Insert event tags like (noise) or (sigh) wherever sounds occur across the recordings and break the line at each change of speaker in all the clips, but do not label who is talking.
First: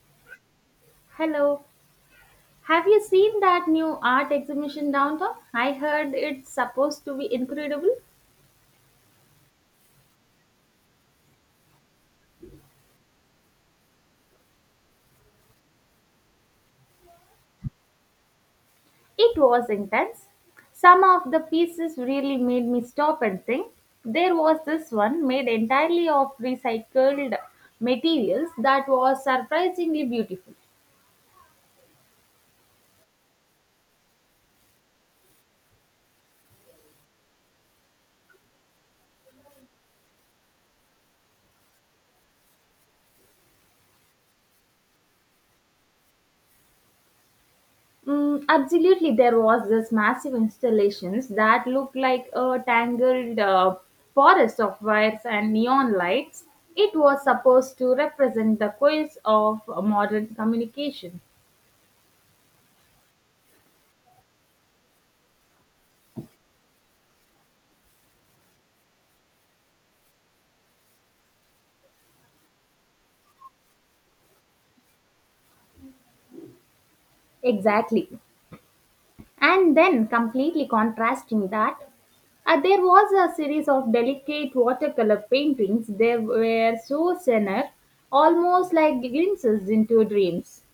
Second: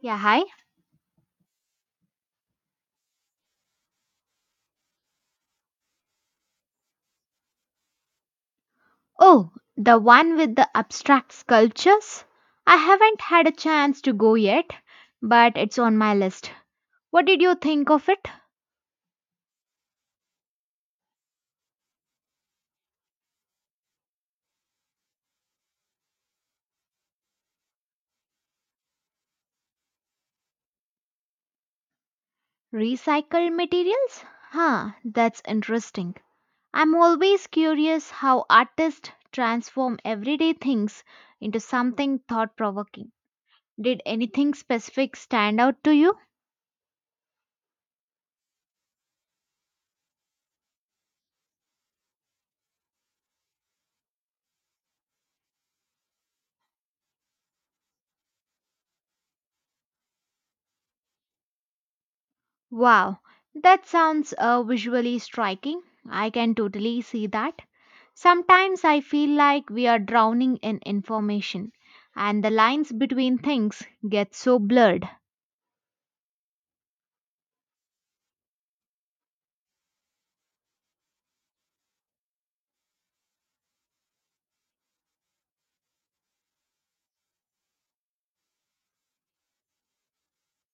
Yeah, hi.
Hello. Have you seen that new art exhibition downtown? I heard it's supposed to be incredible.
Oh, the one with the abstract sculptures? I haven't had a chance to go yet, but it's on my list. What did you think of it?
It was intense. Some of the pieces really made me stop and think. There was this one made entirely of recycled materials that was surprisingly beautiful.
Recycled materials? Huh, that's interesting. I'm always curious how artists transform everyday things into something thought provoking. Did anything specific stand out to you?
Mm, absolutely, there was this massive installations that looked like a tangled forest of wires and neon lights. It was supposed to represent the coils of modern communication.
Wow, that sounds visually striking. I can totally see that. Sometimes I feel like we are drowning in information and the lines between things get so blurred.
Exactly. And then, completely contrasting that, there was a series of delicate watercolor paintings. They were so senor, almost like glimpses into dreams.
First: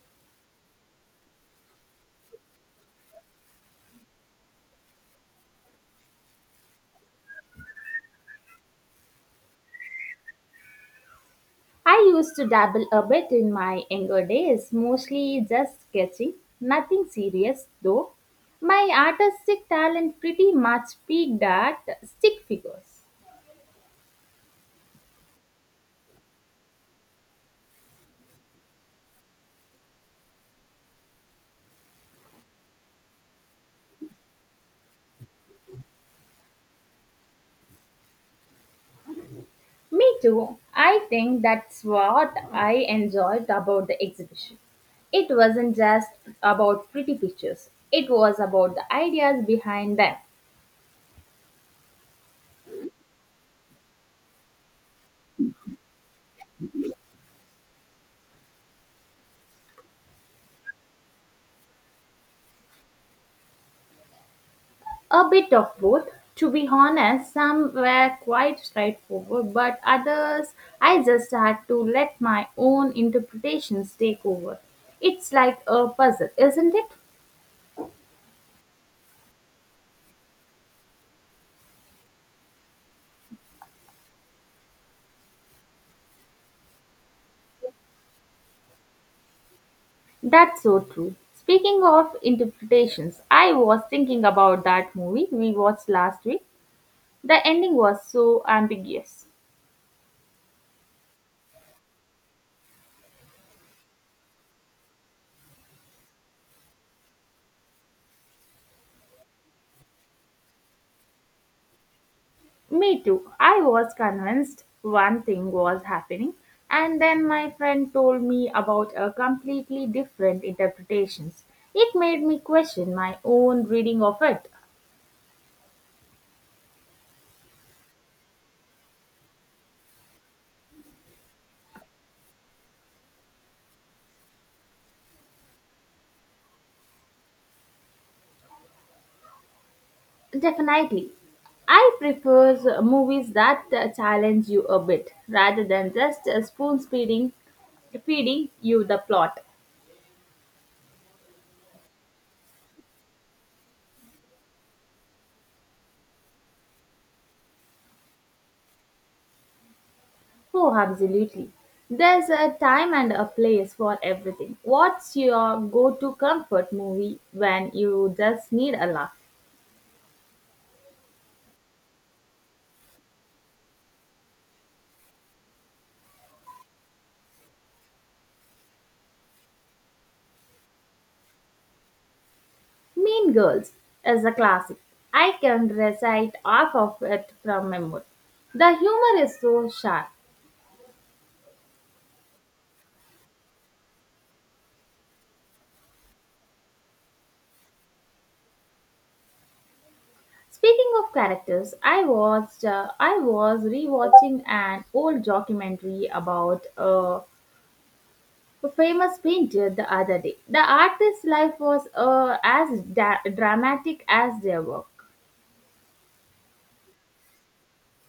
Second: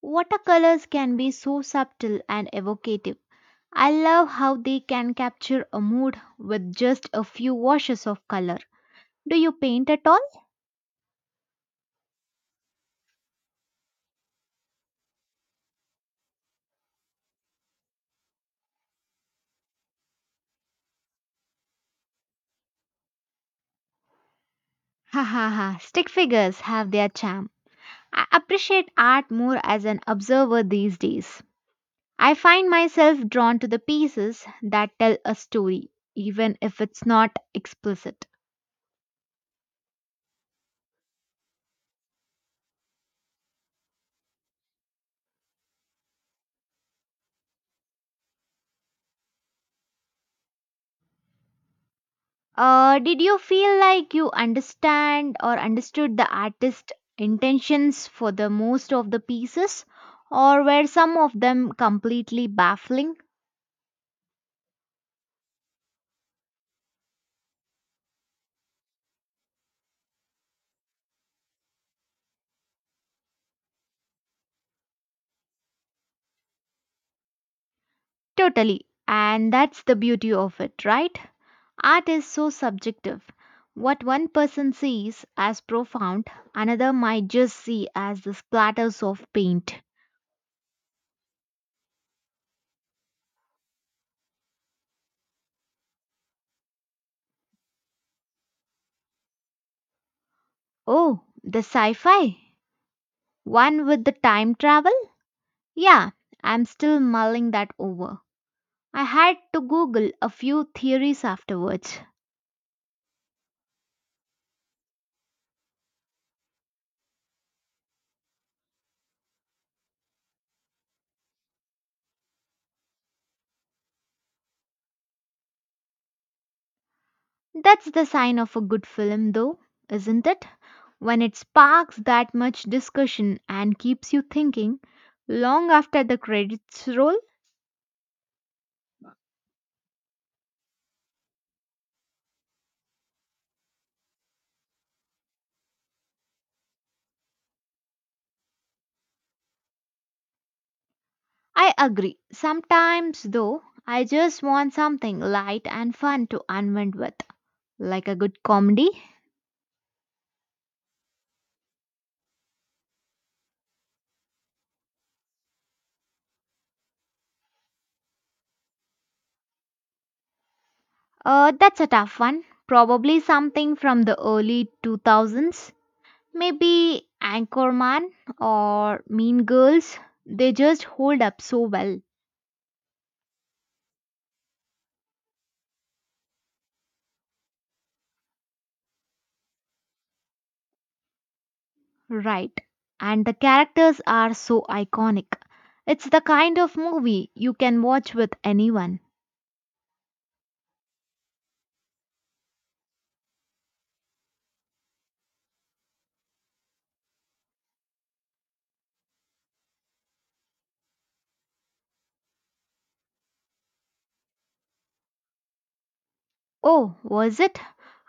Watercolors can be so subtle and evocative. I love how they can capture a mood with just a few washes of color. Do you paint at all?
I used to dabble a bit in my younger days, mostly just sketching, nothing serious though. My artistic talent pretty much peaked at stick figures.
(laughs) Ha ha ha, stick figures have their charm. I appreciate art more as an observer these days. I find myself drawn to the pieces that tell a story, even if it's not explicit.
Me too. I think that's what I enjoyed about the exhibition. It wasn't just about pretty pictures, it was about the ideas behind them.
Did you feel like you understand or understood the artist's intentions for the most of the pieces, or were some of them completely baffling?
A bit of both. To be honest, some were quite straightforward, but others I just had to let my own interpretations take over. It's like a puzzle, isn't it?
Totally. And that's the beauty of it, right? Art is so subjective. What one person sees as profound, another might just see as the splatters of paint.
That's so true. Speaking of interpretations, I was thinking about that movie we watched last week. The ending was so ambiguous.
Oh, the sci fi? One with the time travel? Yeah, I'm still mulling that over. I had to Google a few theories afterwards.
Me too. I was convinced one thing was happening, and then my friend told me about a completely different interpretations. It made me question my own reading of it.
That's the sign of a good film, though, isn't it? When it sparks that much discussion and keeps you thinking long after the credits roll.
Definitely. I prefer movies that challenge you a bit rather than just feeding you the plot.
I agree. Sometimes, though, I just want something light and fun to unwind with, like a good comedy.
Oh, absolutely. There's a time and a place for everything. What's your go to comfort movie when you just need a laugh?
That's a tough one. Probably something from the early 2000s. Maybe Anchorman or Mean Girls. They just hold up so well.
Mean Girls is a classic. I can recite half of it from memory. The humor is so sharp.
Right. And the characters are so iconic. It's the kind of movie you can watch with anyone.
Speaking of characters, I watched I was rewatching an old documentary about a famous painter the other day. The artist's life was as dramatic as their work.
Oh, was it?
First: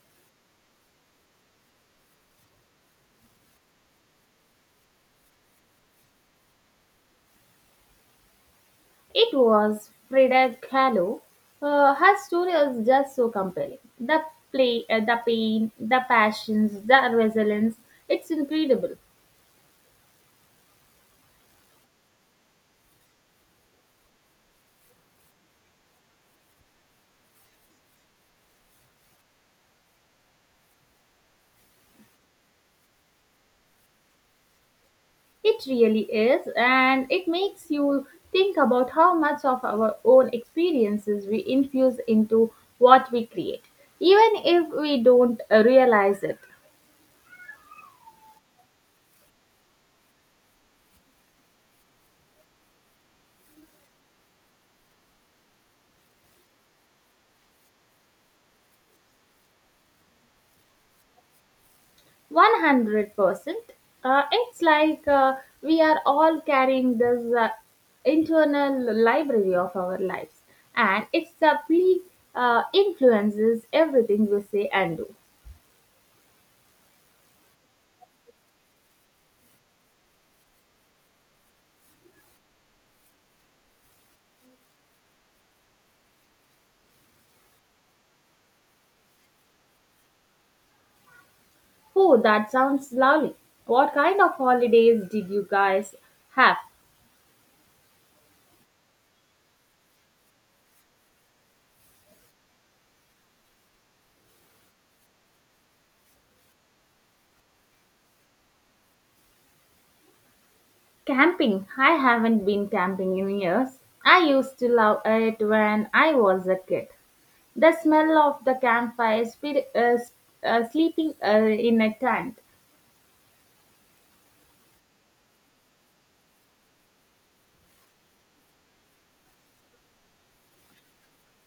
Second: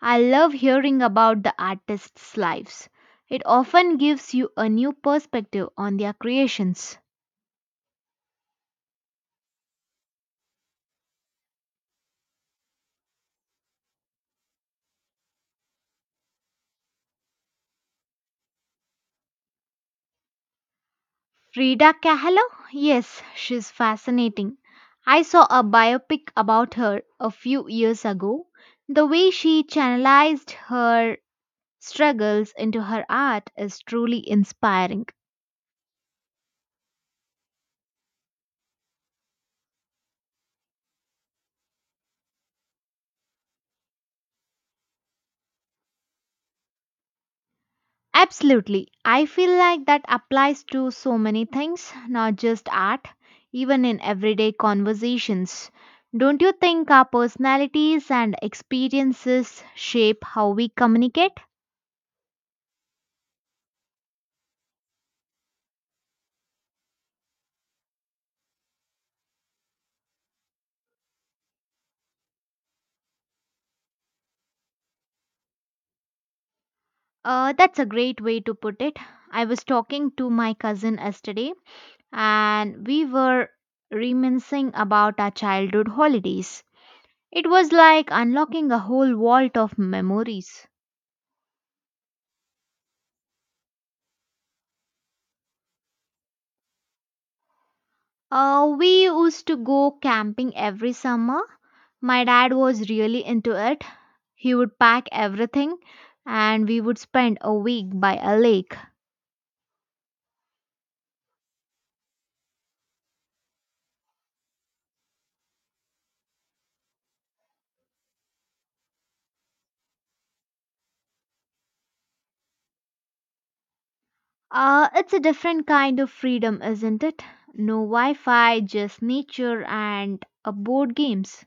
I love hearing about the artists' lives. It often gives you a new perspective on their creations.
It was Frida Kahlo. Her story is just so compelling. The play, the pain, the passions, the resilience. It's incredible.
Frida Kahlo? Yes, she's fascinating. I saw a biopic about her a few years ago. The way she channelized her struggles into her art is truly inspiring.
It really is, and it makes you think about how much of our own experiences we infuse into what we create, even if we don't realize it.
Absolutely. I feel like that applies to so many things, not just art, even in everyday conversations. Don't you think our personalities and experiences shape how we communicate?
100%. It's like we are all carrying this internal library of our lives, and it subtly influences everything we say and do.
That's a great way to put it. I was talking to my cousin yesterday and we were reminiscing about our childhood holidays. It was like unlocking a whole vault of memories.
Oh, that sounds lovely. What kind of holidays did you guys have?
We used to go camping every summer. My dad was really into it. He would pack everything and we would spend a week by a lake.
Camping. I haven't been camping in years. I used to love it when I was a kid. The smell of the campfire, sleeping in a tent.
It's a different kind of freedom, isn't it? No Wi Fi, just nature and board games.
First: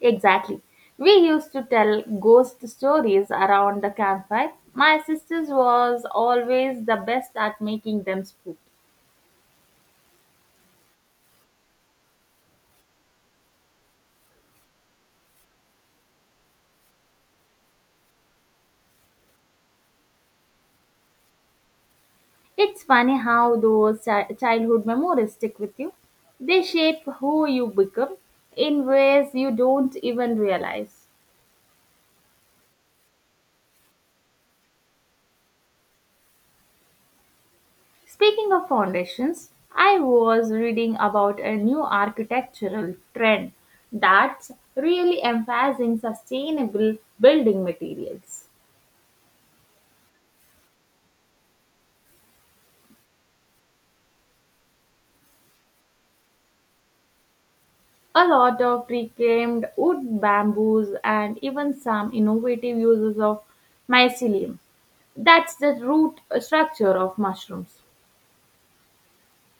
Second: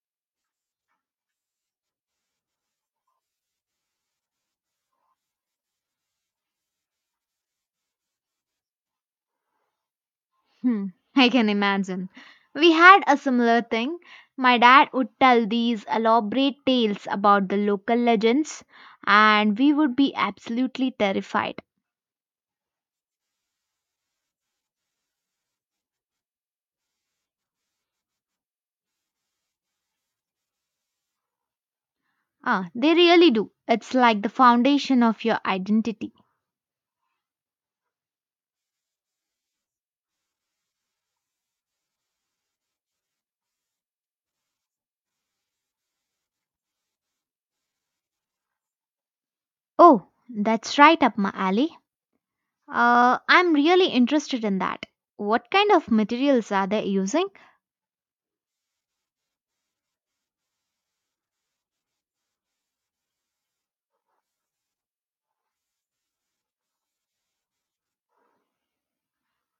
Exactly. We used to tell ghost stories around the campfire. My sisters was always the best at making them spook.
Hmm, (laughs) I can imagine. We had a similar thing. My dad would tell these elaborate tales about the local legends, and we would be absolutely terrified.
It's funny how those childhood memories stick with you. They shape who you become in ways you don't even realize.
Ah, they really do. It's like the foundation of your identity.
Speaking of foundations, I was reading about a new architectural trend that's really emphasizing sustainable building materials.
Oh, that's right up my alley. I'm really interested in that. What kind of materials are they using?
A lot of reclaimed wood, bamboos, and even some innovative uses of mycelium. That's the root structure of mushrooms.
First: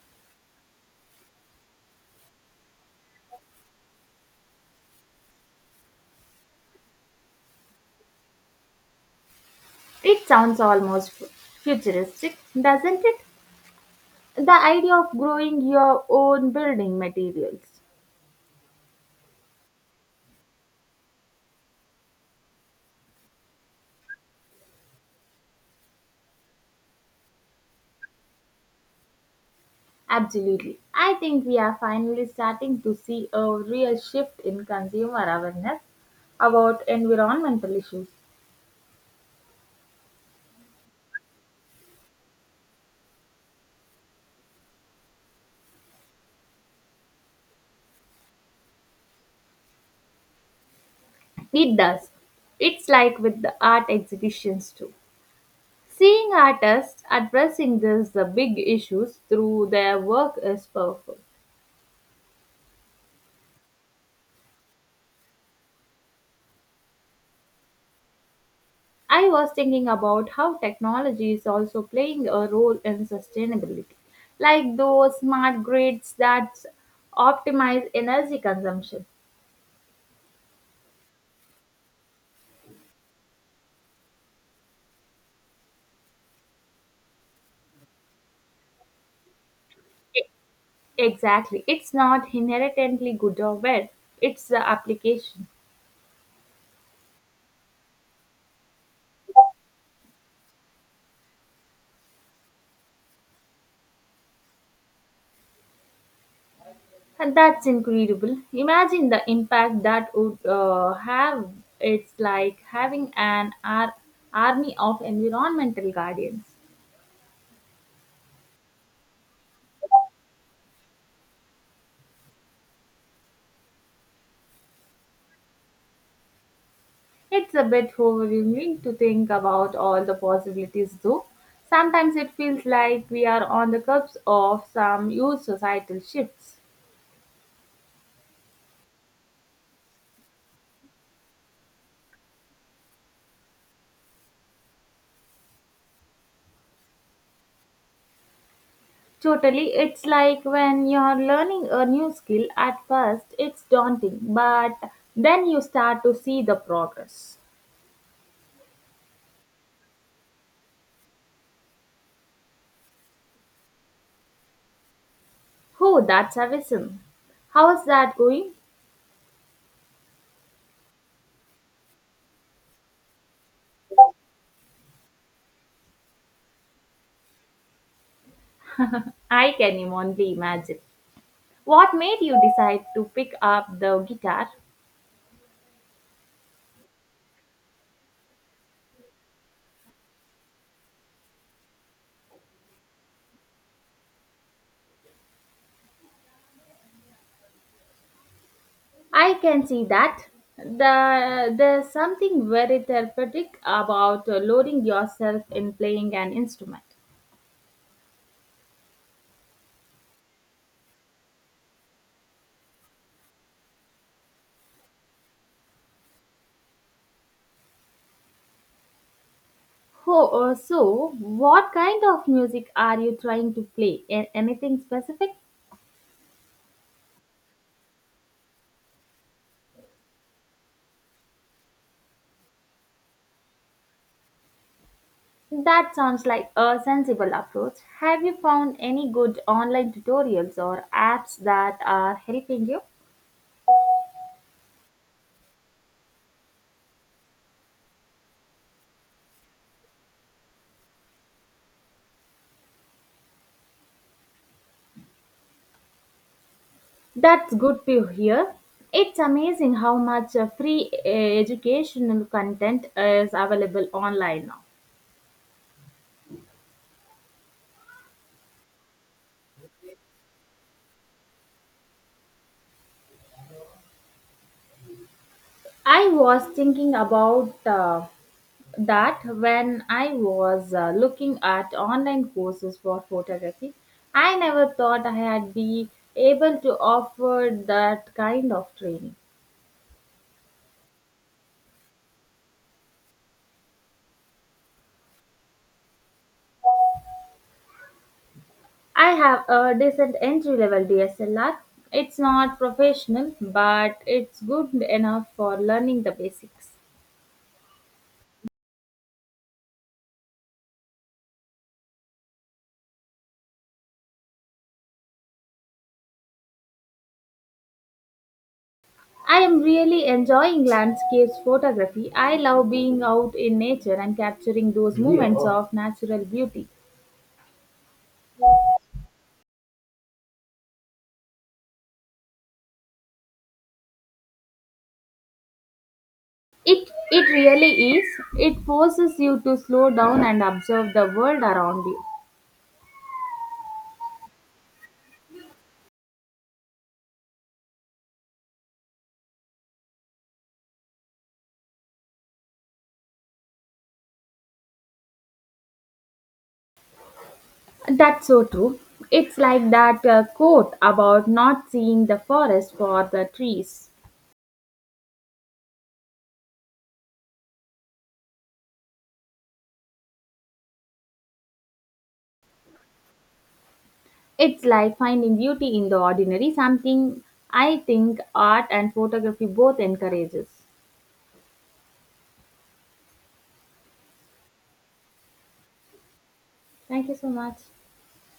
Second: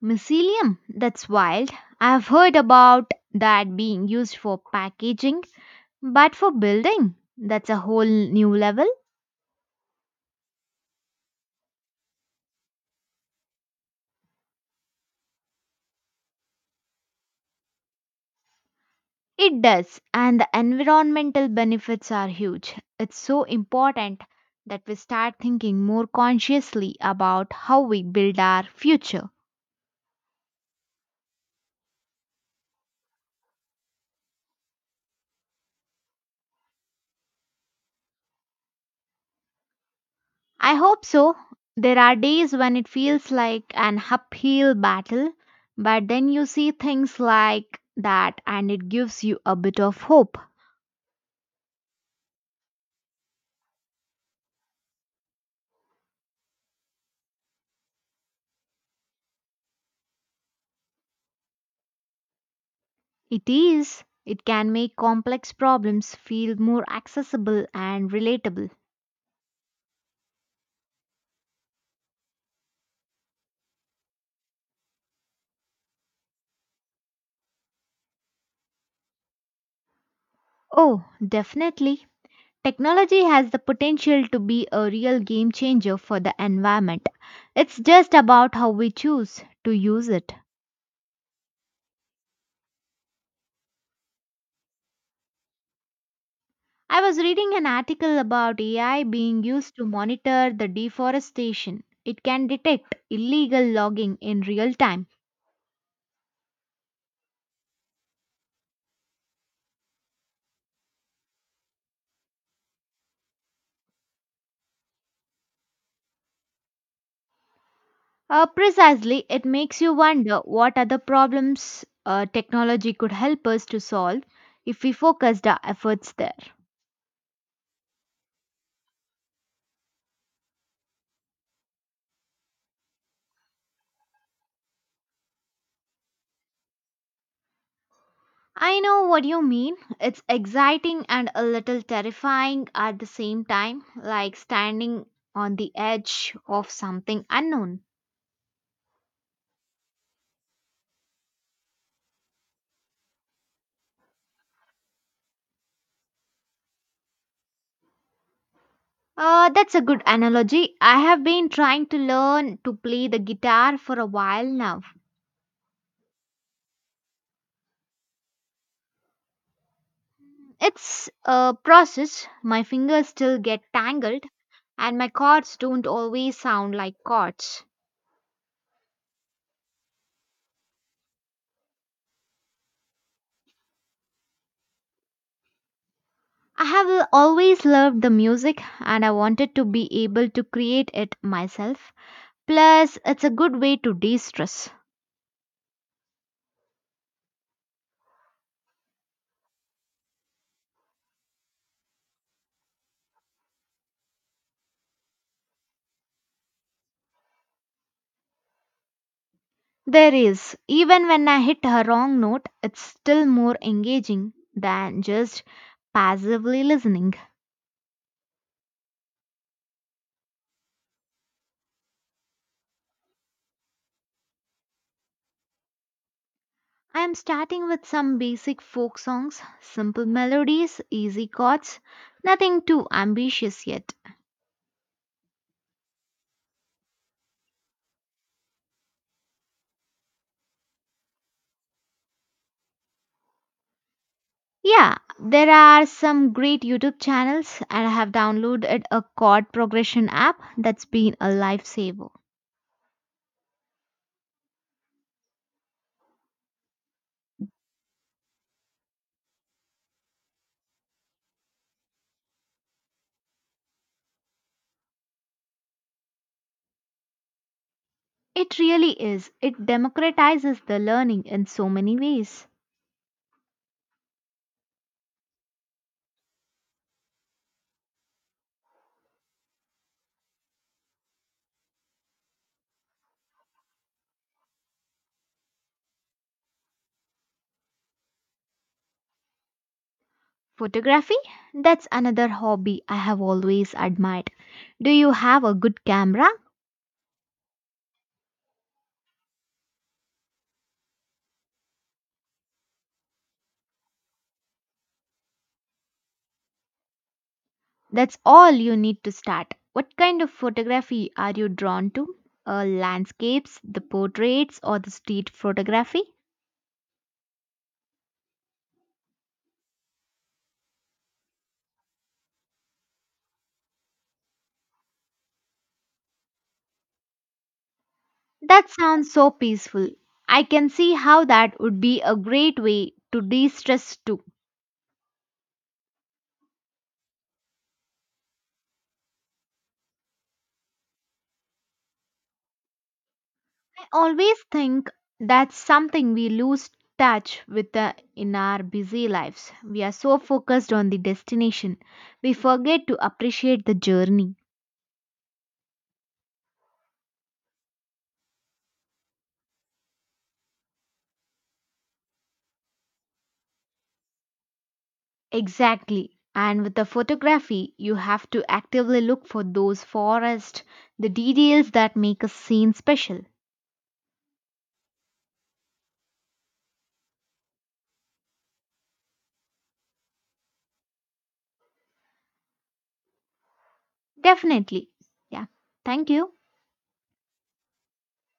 Mycelium, that's wild. I've heard about that being used for packaging, but for building, that's a whole new level.
It sounds almost futuristic, doesn't it? The idea of growing your own building materials.
It does, and the environmental benefits are huge. It's so important that we start thinking more consciously about how we build our future.
Absolutely. I think we are finally starting to see a real shift in consumer awareness about environmental issues.
I hope so. There are days when it feels like an uphill battle, but then you see things like that and it gives you a bit of hope.
It does. It's like with the art exhibitions too. Seeing artists addressing these big issues through their work is powerful.
It is. It can make complex problems feel more accessible and relatable.
I was thinking about how technology is also playing a role in sustainability, like those smart grids that optimize energy consumption.
Oh, definitely. Technology has the potential to be a real game changer for the environment. It's just about how we choose to use
E-
it.
Exactly. It's not inherently good or bad, it's the application.
I was reading an article about AI being used to monitor the deforestation. It can detect illegal logging in real time.
And that's incredible. Imagine the impact that would have. It's like having an army of environmental guardians.
Precisely, it makes you wonder what other problems technology could help us to solve if we focused our efforts there.
It's a bit overwhelming to think about all the possibilities, though. Sometimes it feels like we are on the cusp of some huge societal shifts.
I know what you mean. It's exciting and a little terrifying at the same time, like standing on the edge of something unknown.
Totally, it's like when you're learning a new skill at first, it's daunting, but then you start to see the progress.
That's a good analogy. I have been trying to learn to play the guitar for a while now.
Oh, that's awesome. How's that going?
It's a process. My fingers still get tangled and my chords don't always sound like chords.
Only imagine. What made you decide to pick up the guitar?
I have always loved the music and I wanted to be able to create it myself. Plus, it's a good way to de stress.
I can see that. There's something very therapeutic about loading yourself in playing an instrument.
There is, even when I hit a wrong note, it's still more engaging than just passively listening.
Oh, so what kind of music are you trying to play? Anything specific?
I am starting with some basic folk songs, simple melodies, easy chords, nothing too ambitious yet.
That sounds like a sensible approach. Have you found any good online tutorials or apps that are helping you?
Yeah, there are some great YouTube channels, and I have downloaded a chord progression app that's been a lifesaver.
That's good to hear. It's amazing how much free educational content is available online now.
It really is. It democratizes the learning in so many ways.
I was thinking about that when I was looking at online courses for photography. I never thought I had be able to offer that kind of training.
Photography? That's another hobby I have always admired. Do you have a good camera?
I have a decent entry level DSLR. It's not professional, but it's good enough for learning the basics.
That's all you need to start. What kind of photography are you drawn to? Landscapes, the portraits, or the street photography?
I am really enjoying landscapes photography. I love being out in nature and capturing those moments of natural beauty.
That sounds so peaceful. I can see how that would be a great way to de stress too.
It really is. It forces you to slow down and observe the world around you.
I always think that's something we lose touch with in our busy lives. We are so focused on the destination, we forget to appreciate the journey.
That's so true. It's like that quote about not seeing the forest for the trees.
Exactly. And with the photography, you have to actively look for those forests, the details that make a scene special.
It's like finding beauty in the ordinary, something I think art and photography both encourages.
Definitely. Yeah. Thank you.
Thank you so much.